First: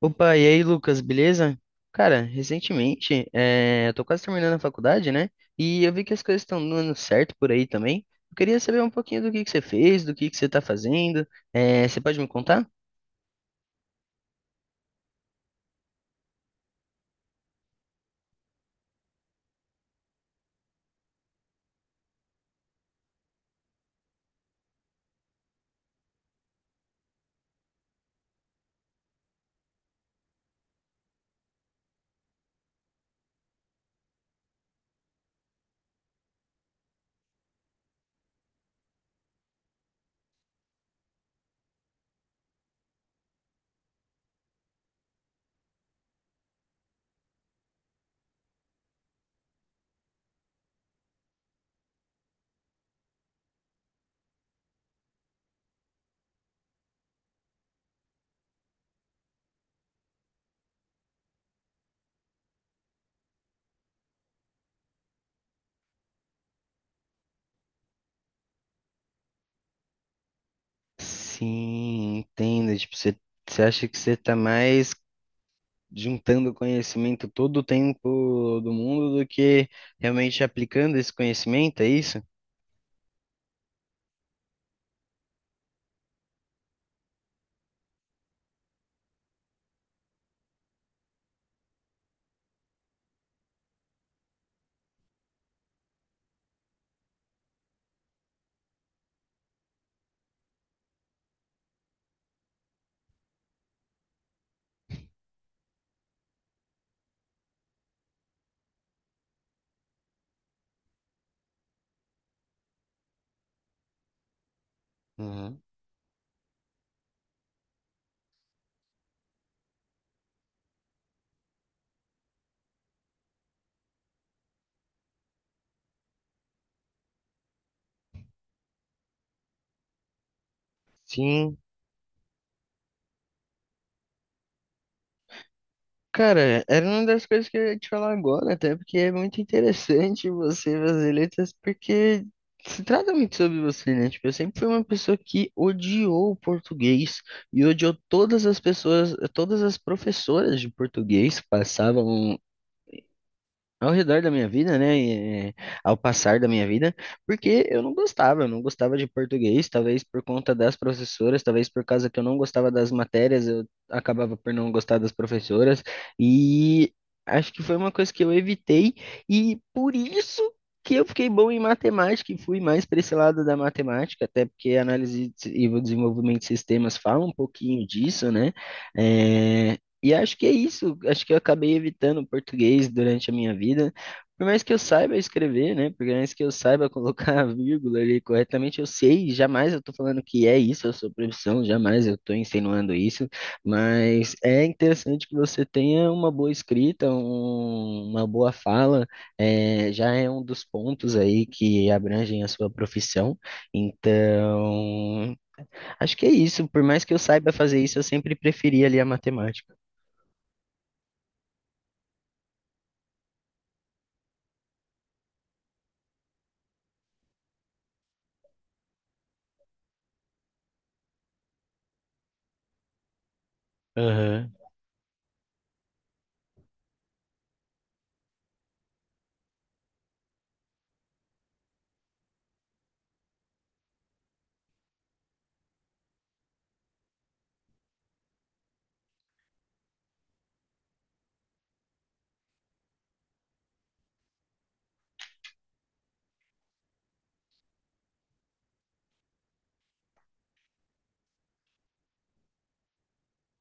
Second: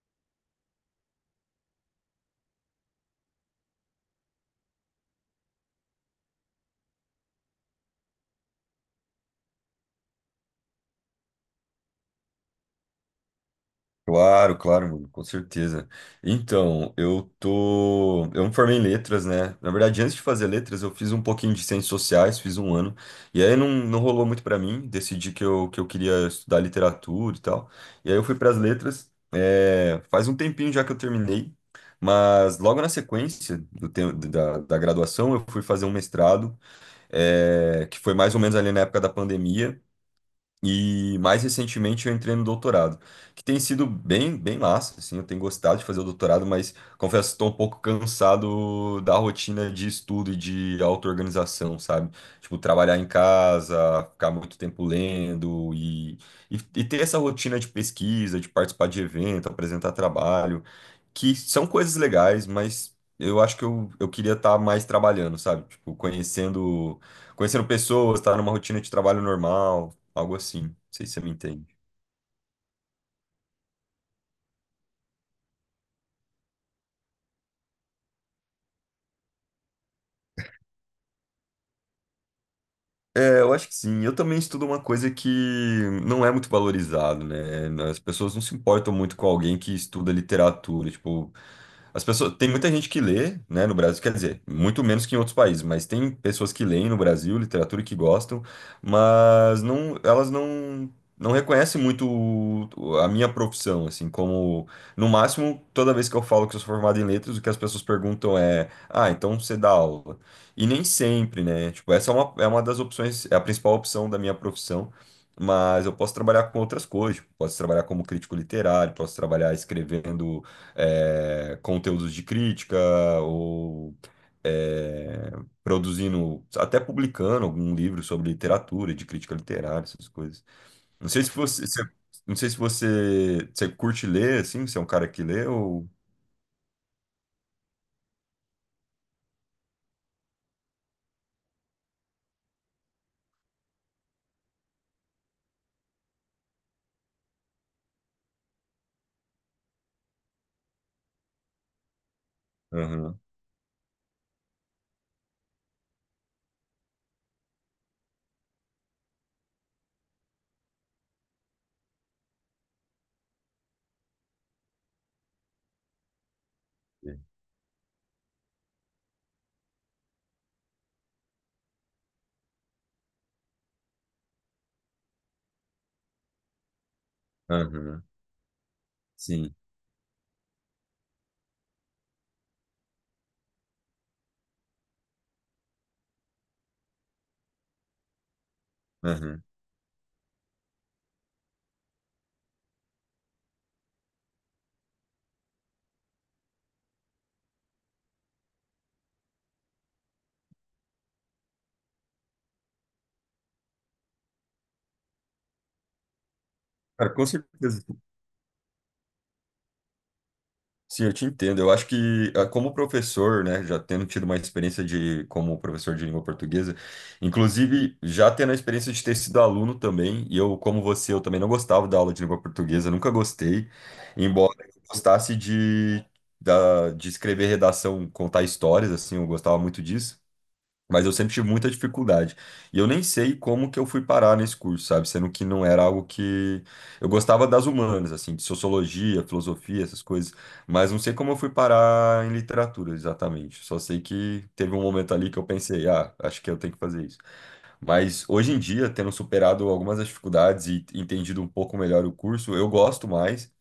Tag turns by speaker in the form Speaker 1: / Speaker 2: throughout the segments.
Speaker 1: Opa, e aí, Lucas, beleza? Cara, recentemente, eu tô quase terminando a faculdade, né? E eu vi que as coisas estão dando certo por aí também. Eu queria saber um pouquinho do que você fez, do que você tá fazendo. Você pode me contar?
Speaker 2: Claro, claro, mano, com certeza. Então, eu tô. Eu me formei em letras, né? Na verdade, antes de fazer letras, eu fiz um pouquinho de ciências sociais, fiz um ano. E aí não, não rolou muito pra mim. Decidi que eu queria estudar literatura e tal. E aí eu fui pras letras. É, faz um tempinho já que eu terminei. Mas logo na sequência do tempo, da graduação, eu fui fazer um mestrado, que foi mais ou menos ali na época da pandemia. E mais recentemente eu entrei no doutorado, que tem sido bem, bem massa, assim, eu tenho gostado de fazer o doutorado, mas confesso que estou um pouco cansado da rotina de estudo e de auto-organização, sabe? Tipo, trabalhar em casa, ficar muito tempo lendo e ter essa rotina de pesquisa, de participar de evento, apresentar trabalho, que são coisas legais, mas eu acho que eu queria estar mais trabalhando, sabe? Tipo, conhecendo pessoas, estar numa rotina de trabalho normal. Algo assim. Não sei se você me entende.
Speaker 1: Sim, entendo. Tipo, você acha que você tá mais juntando conhecimento todo o tempo do mundo do que realmente aplicando esse conhecimento, é isso?
Speaker 2: É, eu acho que sim. Eu também estudo uma coisa que não é muito valorizado, né? As pessoas não se importam muito com alguém que estuda literatura. Tipo, as pessoas, tem muita gente que lê, né, no Brasil, quer dizer, muito menos que em outros países, mas tem pessoas que leem no Brasil literatura e que gostam, mas não, elas não reconhecem muito a minha profissão, assim, como no máximo, toda vez que eu falo que eu sou formado em letras, o que as pessoas perguntam é: "Ah, então você dá aula?". E nem sempre, né? Tipo, essa é é uma das opções, é a principal opção da minha profissão.
Speaker 1: Uhum.
Speaker 2: Mas eu posso trabalhar com outras coisas, tipo, posso trabalhar como crítico literário, posso trabalhar escrevendo conteúdos de crítica ou é, produzindo, até publicando algum livro sobre literatura, de crítica literária, essas coisas. Não sei se
Speaker 1: Sim.
Speaker 2: você, se- não sei se você, você curte ler, assim, você é um cara que lê ou...
Speaker 1: Cara, era uma das coisas que eu ia te falar agora, até porque é muito interessante você fazer letras, porque se trata muito sobre você, né? Tipo, eu sempre fui uma pessoa que odiou o português e odiou todas as pessoas, todas as professoras de português que passavam
Speaker 2: Aham,
Speaker 1: ao redor da minha vida, né, e, ao passar da minha vida, porque eu não eu não gostava de português, talvez por conta das professoras, talvez por causa que eu não gostava das matérias, eu acabava por não gostar das professoras, e acho que foi uma coisa que eu evitei, e por isso que eu fiquei bom em matemática e fui mais para esse lado da matemática, até porque a análise e o desenvolvimento de sistemas falam um pouquinho
Speaker 2: aham,
Speaker 1: disso, né?
Speaker 2: sim.
Speaker 1: eh, e acho que é isso. Acho que eu acabei evitando o português durante a minha vida. Por mais que eu saiba escrever, né? Por mais que eu saiba colocar a vírgula ali corretamente, eu sei,
Speaker 2: Aham.
Speaker 1: jamais eu tô falando que é isso a sua profissão, jamais eu tô insinuando isso, mas é interessante que você tenha uma boa escrita, uma boa fala, é, já é um dos pontos aí que abrangem a sua profissão. Então, acho que é isso. Por mais que
Speaker 2: Cara,
Speaker 1: eu
Speaker 2: com
Speaker 1: saiba fazer
Speaker 2: certeza.
Speaker 1: isso, eu sempre preferi ali a matemática.
Speaker 2: Sim, eu te entendo. Eu acho que, ah, como professor, né, já tendo tido uma experiência de como professor de língua portuguesa, inclusive já tendo a experiência de ter sido aluno também, e eu, como você, eu também não gostava da aula de língua portuguesa, nunca gostei,
Speaker 1: Aham.
Speaker 2: embora eu gostasse da, de escrever redação, contar histórias, assim, eu gostava muito disso. Mas eu sempre tive muita dificuldade. E eu nem sei como que eu fui parar nesse curso, sabe? Sendo que não era algo que. Eu gostava das humanas, assim, de sociologia, filosofia, essas coisas. Mas não sei como eu fui parar em literatura exatamente. Só sei que teve um momento ali que eu pensei, ah, acho que eu tenho que fazer isso. Mas hoje em dia, tendo superado algumas das dificuldades e entendido um pouco melhor o curso, eu gosto mais.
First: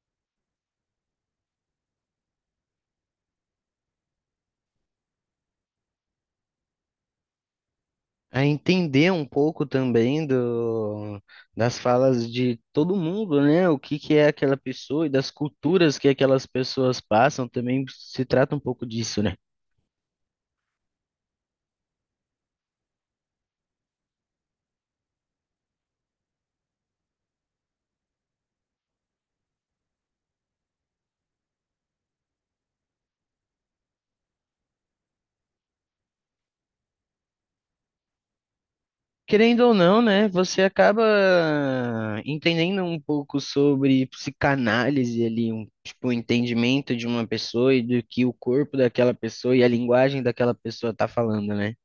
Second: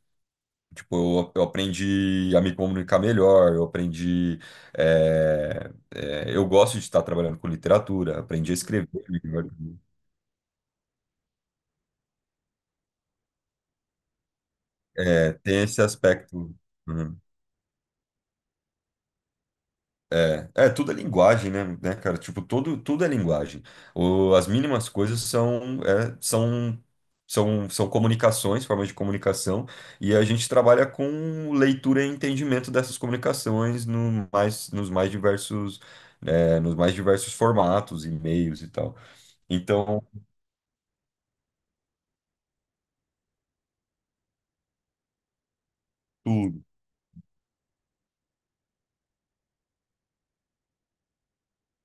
Speaker 2: Tipo, eu aprendi a me comunicar melhor, eu aprendi. Eu gosto de estar trabalhando com literatura,
Speaker 1: A
Speaker 2: aprendi a escrever
Speaker 1: entender um
Speaker 2: melhor.
Speaker 1: pouco também do, das falas de todo mundo, né? O que que é aquela pessoa e das
Speaker 2: É, tem esse
Speaker 1: culturas que aquelas
Speaker 2: aspecto.
Speaker 1: pessoas
Speaker 2: Né?
Speaker 1: passam também se trata um pouco disso, né?
Speaker 2: É, tudo é linguagem, né, cara? Tipo, todo, tudo é linguagem. O, as mínimas coisas são são comunicações, formas de comunicação, e a gente trabalha com leitura e entendimento dessas comunicações no mais, nos mais diversos, né, nos mais diversos formatos, e-mails e tal.
Speaker 1: Querendo ou não,
Speaker 2: Então,
Speaker 1: né? Você acaba entendendo um pouco sobre psicanálise ali, um tipo, o
Speaker 2: tudo.
Speaker 1: entendimento de uma pessoa e do que o corpo daquela pessoa e a linguagem daquela pessoa tá falando, né?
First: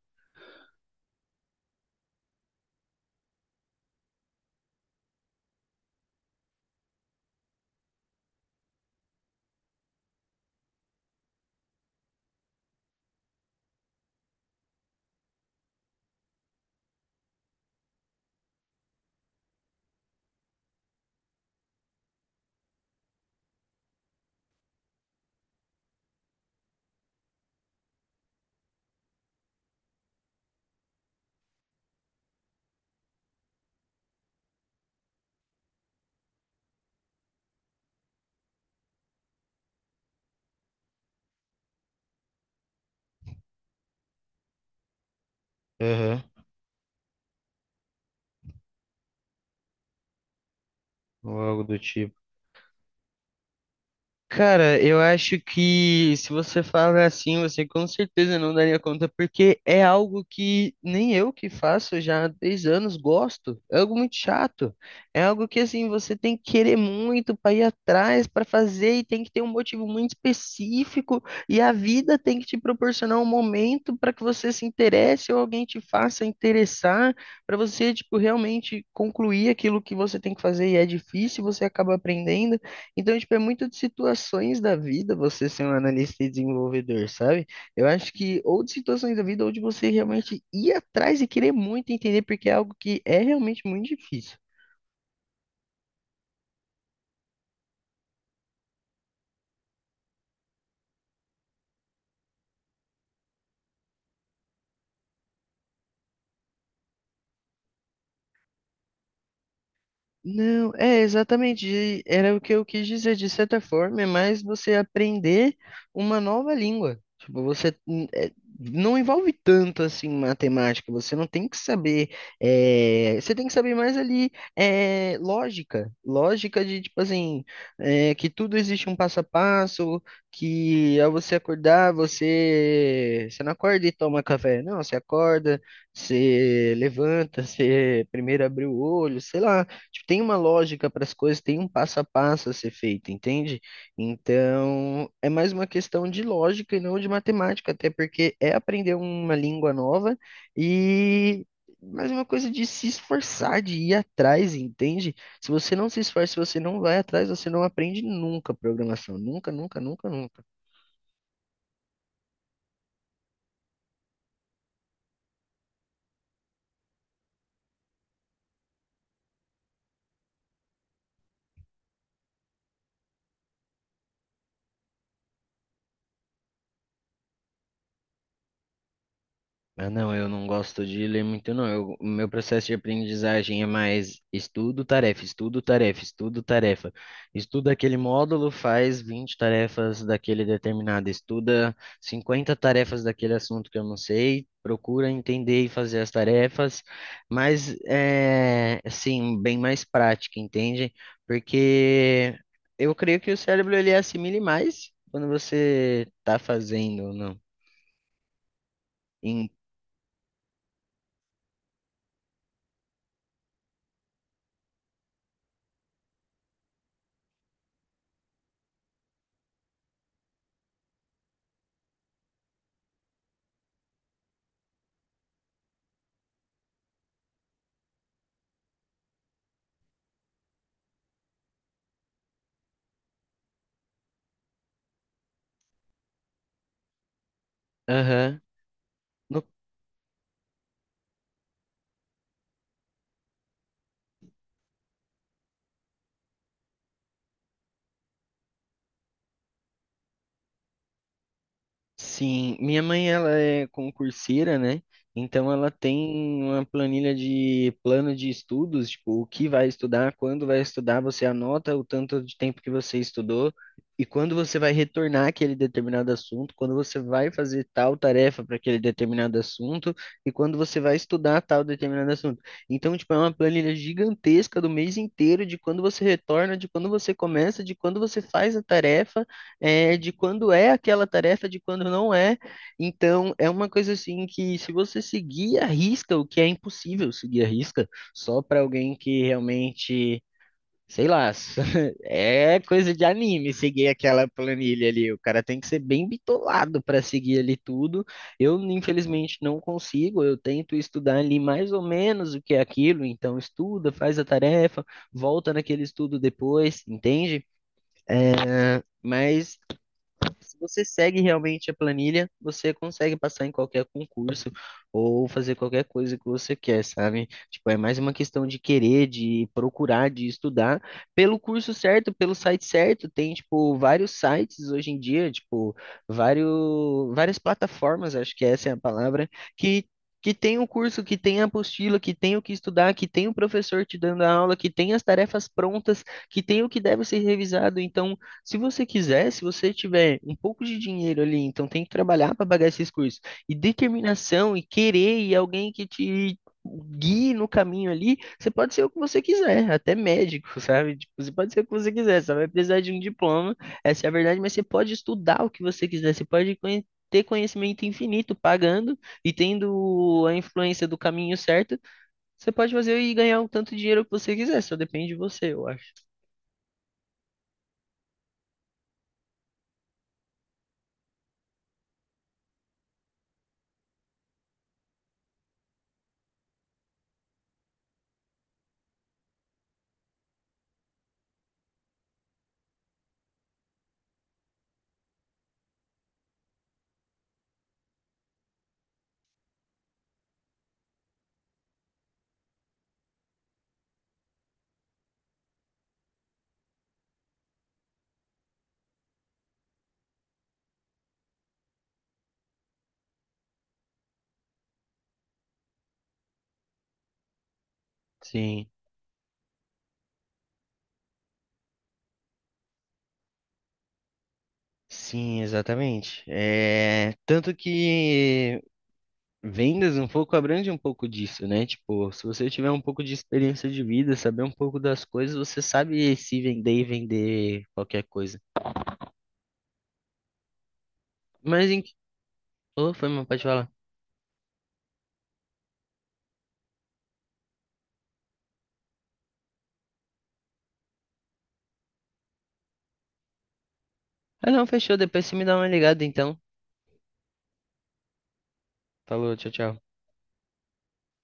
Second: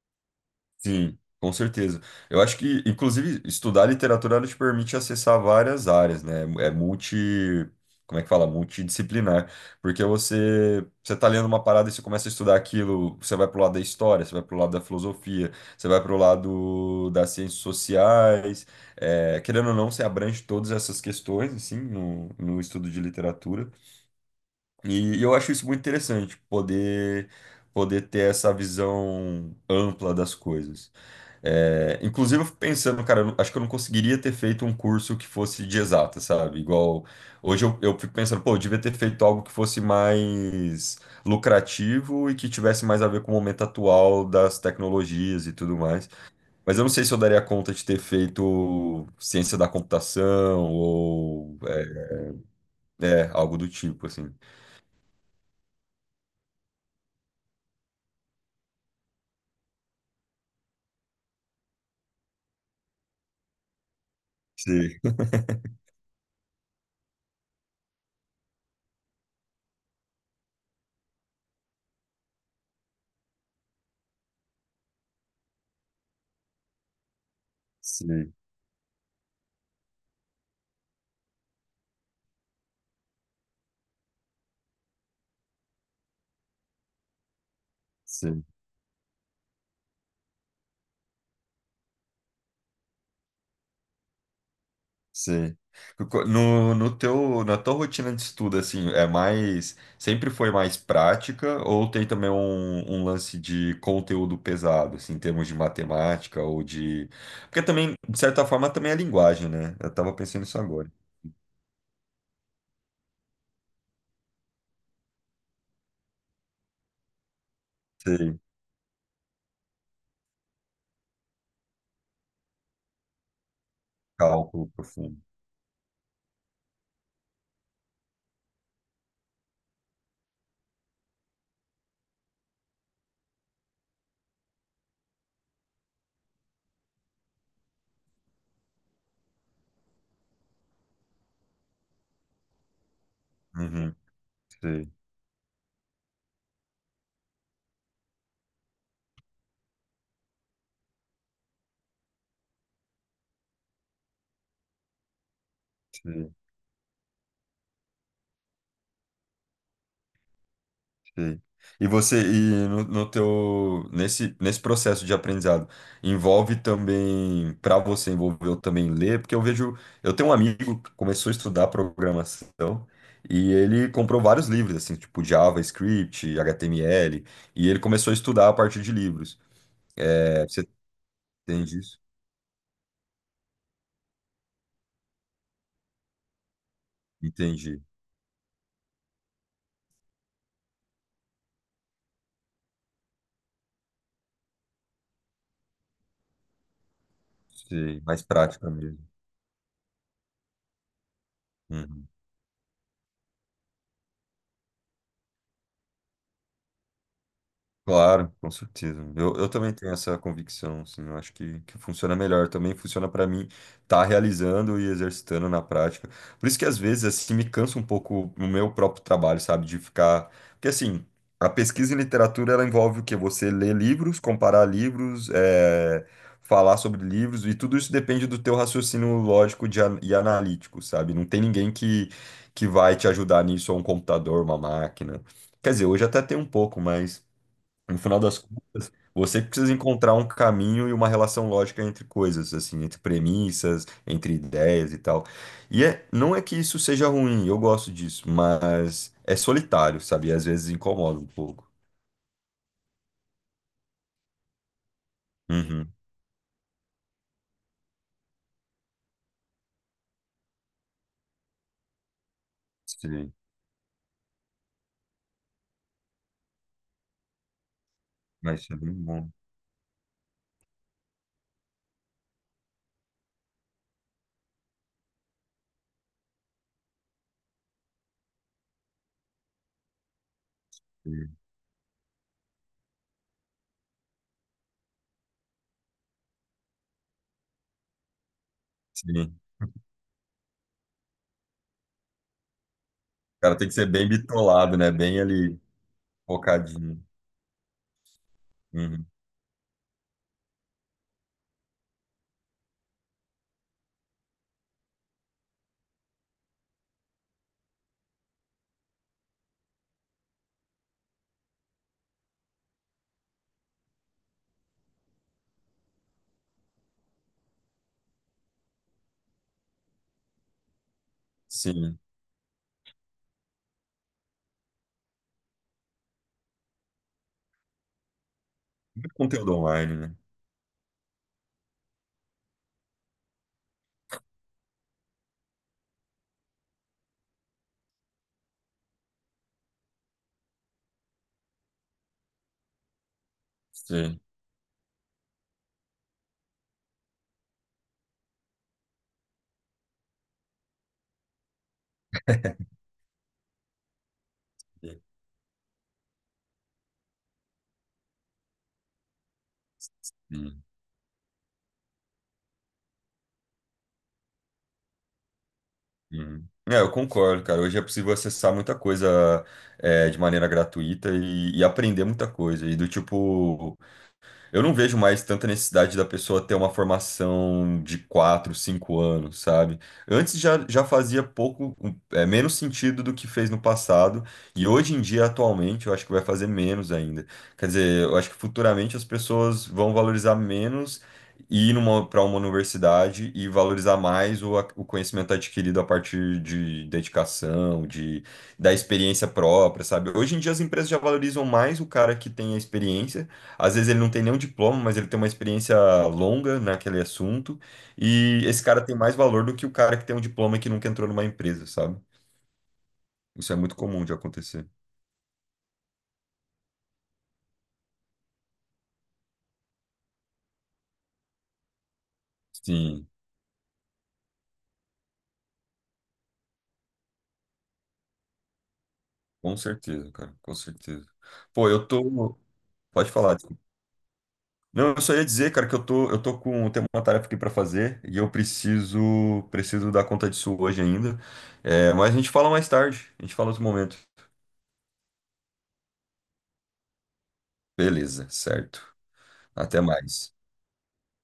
Speaker 2: Sim, com certeza. Eu acho que, inclusive, estudar literatura ela te permite acessar várias áreas, né? É multi. Como é que fala? Multidisciplinar. Porque você tá lendo uma parada e você começa a estudar aquilo, você vai pro lado da história, você vai pro lado da filosofia, você vai pro lado das ciências sociais. É, querendo ou não, você abrange todas essas questões, assim, no estudo de literatura. E eu acho isso muito interessante, poder ter essa visão ampla das coisas. É, inclusive, eu fico pensando, cara, eu não- acho que eu não conseguiria ter feito um curso que fosse de exata, sabe? Igual. Hoje eu fico pensando, pô, eu devia ter feito algo que fosse mais lucrativo e que tivesse mais a ver com o momento atual das tecnologias e tudo mais.
Speaker 1: Aham.
Speaker 2: Mas eu não sei se eu daria conta de ter feito ciência da computação
Speaker 1: Ou
Speaker 2: ou
Speaker 1: algo do
Speaker 2: é,
Speaker 1: tipo.
Speaker 2: é, algo do tipo, assim.
Speaker 1: Cara, eu acho que se você fala assim, você com certeza não daria conta, porque é algo que nem eu que faço já há 10 anos gosto. É algo muito chato.
Speaker 2: Sim,
Speaker 1: É algo que assim, você tem que querer muito para ir atrás, para fazer e tem que ter um motivo muito específico e a vida tem que te proporcionar um momento para que você se interesse ou alguém te faça interessar, para você tipo
Speaker 2: sim,
Speaker 1: realmente concluir aquilo que você tem que fazer e é difícil, você acaba aprendendo. Então, tipo, é muito de situações da vida você ser um analista e desenvolvedor, sabe? Eu acho que
Speaker 2: sim.
Speaker 1: ou de situações da vida ou de você realmente ir atrás e querer muito entender, porque é algo que é realmente muito difícil.
Speaker 2: Sim. No teu, na tua rotina de estudo, assim, sempre foi mais prática ou tem também um lance de conteúdo pesado, assim, em termos de matemática ou de... Porque também, de certa forma, também é linguagem, né? Eu tava pensando nisso
Speaker 1: Não,
Speaker 2: agora.
Speaker 1: é exatamente, e era o que eu quis dizer, de certa forma, é mais você aprender uma nova língua. Tipo, você
Speaker 2: Sim,
Speaker 1: não envolve tanto assim matemática, você não tem que saber, é, você tem que saber mais ali
Speaker 2: cálculo profundo.
Speaker 1: lógica, lógica de tipo assim, é, que tudo existe um passo a passo, que ao você acordar, você não acorda e toma café, não, você acorda, você levanta, você primeiro abre o olho, sei lá. Tipo, tem uma lógica para as coisas, tem um passo a passo a ser feito, entende?
Speaker 2: Uhum, sim,
Speaker 1: Então, é mais uma questão de lógica e não de matemática, até porque é aprender uma língua nova e mais uma coisa de se esforçar, de ir atrás, entende? Se você não se esforça,
Speaker 2: sim.
Speaker 1: se você não vai atrás, você não aprende nunca programação, nunca, nunca, nunca, nunca.
Speaker 2: Sei. E você, no teu, nesse processo de aprendizado, envolve também, para você, envolveu também ler, porque eu vejo, eu tenho um amigo que começou a estudar programação e ele comprou vários livros, assim, tipo JavaScript, HTML, e ele começou a estudar a partir de livros.
Speaker 1: Ah, não, eu não
Speaker 2: É, você
Speaker 1: gosto de ler muito, não.
Speaker 2: entende isso?
Speaker 1: O meu processo de aprendizagem é mais estudo, tarefa, estudo, tarefa, estudo, tarefa. Estuda
Speaker 2: Entendi.
Speaker 1: aquele módulo, faz 20 tarefas daquele determinado, estuda 50 tarefas daquele assunto que eu não sei, procura entender e fazer as tarefas, mas
Speaker 2: Sei, mais prática
Speaker 1: é,
Speaker 2: mesmo.
Speaker 1: assim, bem mais prática, entende?
Speaker 2: Uhum.
Speaker 1: Porque eu creio que o cérebro ele assimile mais quando você está fazendo, não?
Speaker 2: Claro, com certeza. Eu,
Speaker 1: Em,
Speaker 2: eu também tenho essa convicção, assim, eu acho que funciona melhor. Também funciona para mim estar realizando e exercitando na prática. Por isso que às vezes, assim, me cansa um pouco o meu próprio trabalho, sabe? De ficar. Porque, assim, a pesquisa em literatura, ela envolve o quê? Você ler livros, comparar livros, é falar sobre livros, e tudo isso depende do teu raciocínio lógico e analítico, sabe? Não tem ninguém que vai te ajudar nisso, ou um computador, uma máquina. Quer dizer, hoje até tem um pouco, mas. No final das
Speaker 1: Aham.
Speaker 2: contas, você
Speaker 1: No
Speaker 2: precisa encontrar um caminho e uma relação lógica entre coisas, assim, entre premissas, entre ideias e tal. E é, não é que isso seja ruim, eu gosto disso, mas é solitário, sabe? E às vezes incomoda um pouco.
Speaker 1: Sim, minha mãe ela é concurseira, né? Então ela
Speaker 2: Uhum.
Speaker 1: tem uma planilha de plano de estudos, tipo, o que vai estudar, quando vai estudar, você anota o tanto de tempo que você
Speaker 2: Sim,
Speaker 1: estudou e quando você vai retornar aquele determinado assunto, quando você vai fazer tal tarefa para
Speaker 2: mas isso é
Speaker 1: aquele
Speaker 2: bem bom.
Speaker 1: determinado assunto e quando você vai estudar tal determinado assunto. Então, tipo, é uma planilha gigantesca do mês inteiro de quando você retorna, de quando você começa, de quando você faz a tarefa de quando é aquela
Speaker 2: Sim.
Speaker 1: tarefa, de quando não é. Então, é uma coisa assim que se você seguir a risca, o que é impossível seguir a risca, só para alguém que
Speaker 2: Sim.
Speaker 1: realmente, sei lá, é coisa de
Speaker 2: O
Speaker 1: anime
Speaker 2: cara tem que ser
Speaker 1: seguir
Speaker 2: bem
Speaker 1: aquela
Speaker 2: bitolado,
Speaker 1: planilha
Speaker 2: né?
Speaker 1: ali. O
Speaker 2: Bem
Speaker 1: cara tem
Speaker 2: ali,
Speaker 1: que ser bem bitolado para
Speaker 2: focadinho.
Speaker 1: seguir ali tudo. Eu,
Speaker 2: Uhum.
Speaker 1: infelizmente, não consigo. Eu tento estudar ali mais ou menos o que é aquilo, então estuda, faz a tarefa, volta naquele estudo depois, entende? É, mas se você segue realmente a planilha, você consegue passar em qualquer concurso ou fazer qualquer coisa que você quer, sabe? Tipo, é mais uma questão de querer, de procurar, de estudar pelo curso
Speaker 2: Sim.
Speaker 1: certo, pelo site certo. Tem, tipo, vários sites hoje em dia, tipo, vários, várias plataformas, acho que essa é a
Speaker 2: Muito
Speaker 1: palavra,
Speaker 2: conteúdo
Speaker 1: que
Speaker 2: online, né?
Speaker 1: que tem o curso, que tem a apostila, que tem o que estudar, que tem o professor te dando a aula, que tem as tarefas prontas, que tem o que deve ser revisado. Então, se você quiser, se você tiver um pouco de dinheiro ali, então tem que trabalhar para pagar esses cursos. E
Speaker 2: Sim.
Speaker 1: determinação e querer e alguém que te guie no caminho ali, você pode ser o que você quiser, até médico, sabe? Tipo, você pode ser o que você quiser, você vai precisar de um diploma, essa é a verdade, mas você pode estudar o que você quiser, você pode ter conhecimento infinito pagando e tendo a
Speaker 2: Sim.
Speaker 1: influência do caminho certo, você pode fazer e ganhar o tanto de dinheiro que você quiser, só depende de você, eu acho.
Speaker 2: Uhum. É, eu concordo, cara. Hoje é possível acessar muita coisa de maneira gratuita e aprender muita coisa. E do tipo, eu não vejo mais tanta necessidade da pessoa ter uma formação de 4, 5 anos, sabe? Antes já, já fazia pouco, menos sentido do que fez no passado, e hoje em dia, atualmente, eu acho que vai fazer menos ainda. Quer dizer, eu acho que futuramente as pessoas vão valorizar menos ir para uma universidade e valorizar mais o conhecimento adquirido a partir de dedicação, da experiência própria, sabe? Hoje em dia as empresas já valorizam mais o cara que tem a experiência às vezes ele não tem nenhum diploma, mas ele tem uma experiência longa naquele assunto. E esse
Speaker 1: Sim.
Speaker 2: cara tem mais valor do que o cara que tem um diploma e que nunca entrou numa empresa, sabe? Isso é muito comum de acontecer.
Speaker 1: Sim, exatamente. É, tanto que vendas um pouco abrange um pouco disso, né? Tipo, se você tiver um pouco
Speaker 2: Sim,
Speaker 1: de experiência de vida, saber um pouco das coisas, você sabe se vender e vender qualquer coisa.
Speaker 2: com certeza, cara, com certeza.
Speaker 1: Mas
Speaker 2: Pô,
Speaker 1: em...
Speaker 2: eu tô.
Speaker 1: Oh, foi,
Speaker 2: Pode
Speaker 1: mano,
Speaker 2: falar,
Speaker 1: pode
Speaker 2: desculpa.
Speaker 1: falar.
Speaker 2: Não, eu só ia dizer, cara, que eu tô com, eu tenho uma tarefa aqui pra fazer e eu preciso dar conta disso hoje ainda. É, mas a gente fala mais tarde, a gente fala outro momento.
Speaker 1: Ah, não, fechou. Depois você me dá uma ligada, então.
Speaker 2: Beleza, certo.
Speaker 1: Falou, tchau,
Speaker 2: Até
Speaker 1: tchau.
Speaker 2: mais.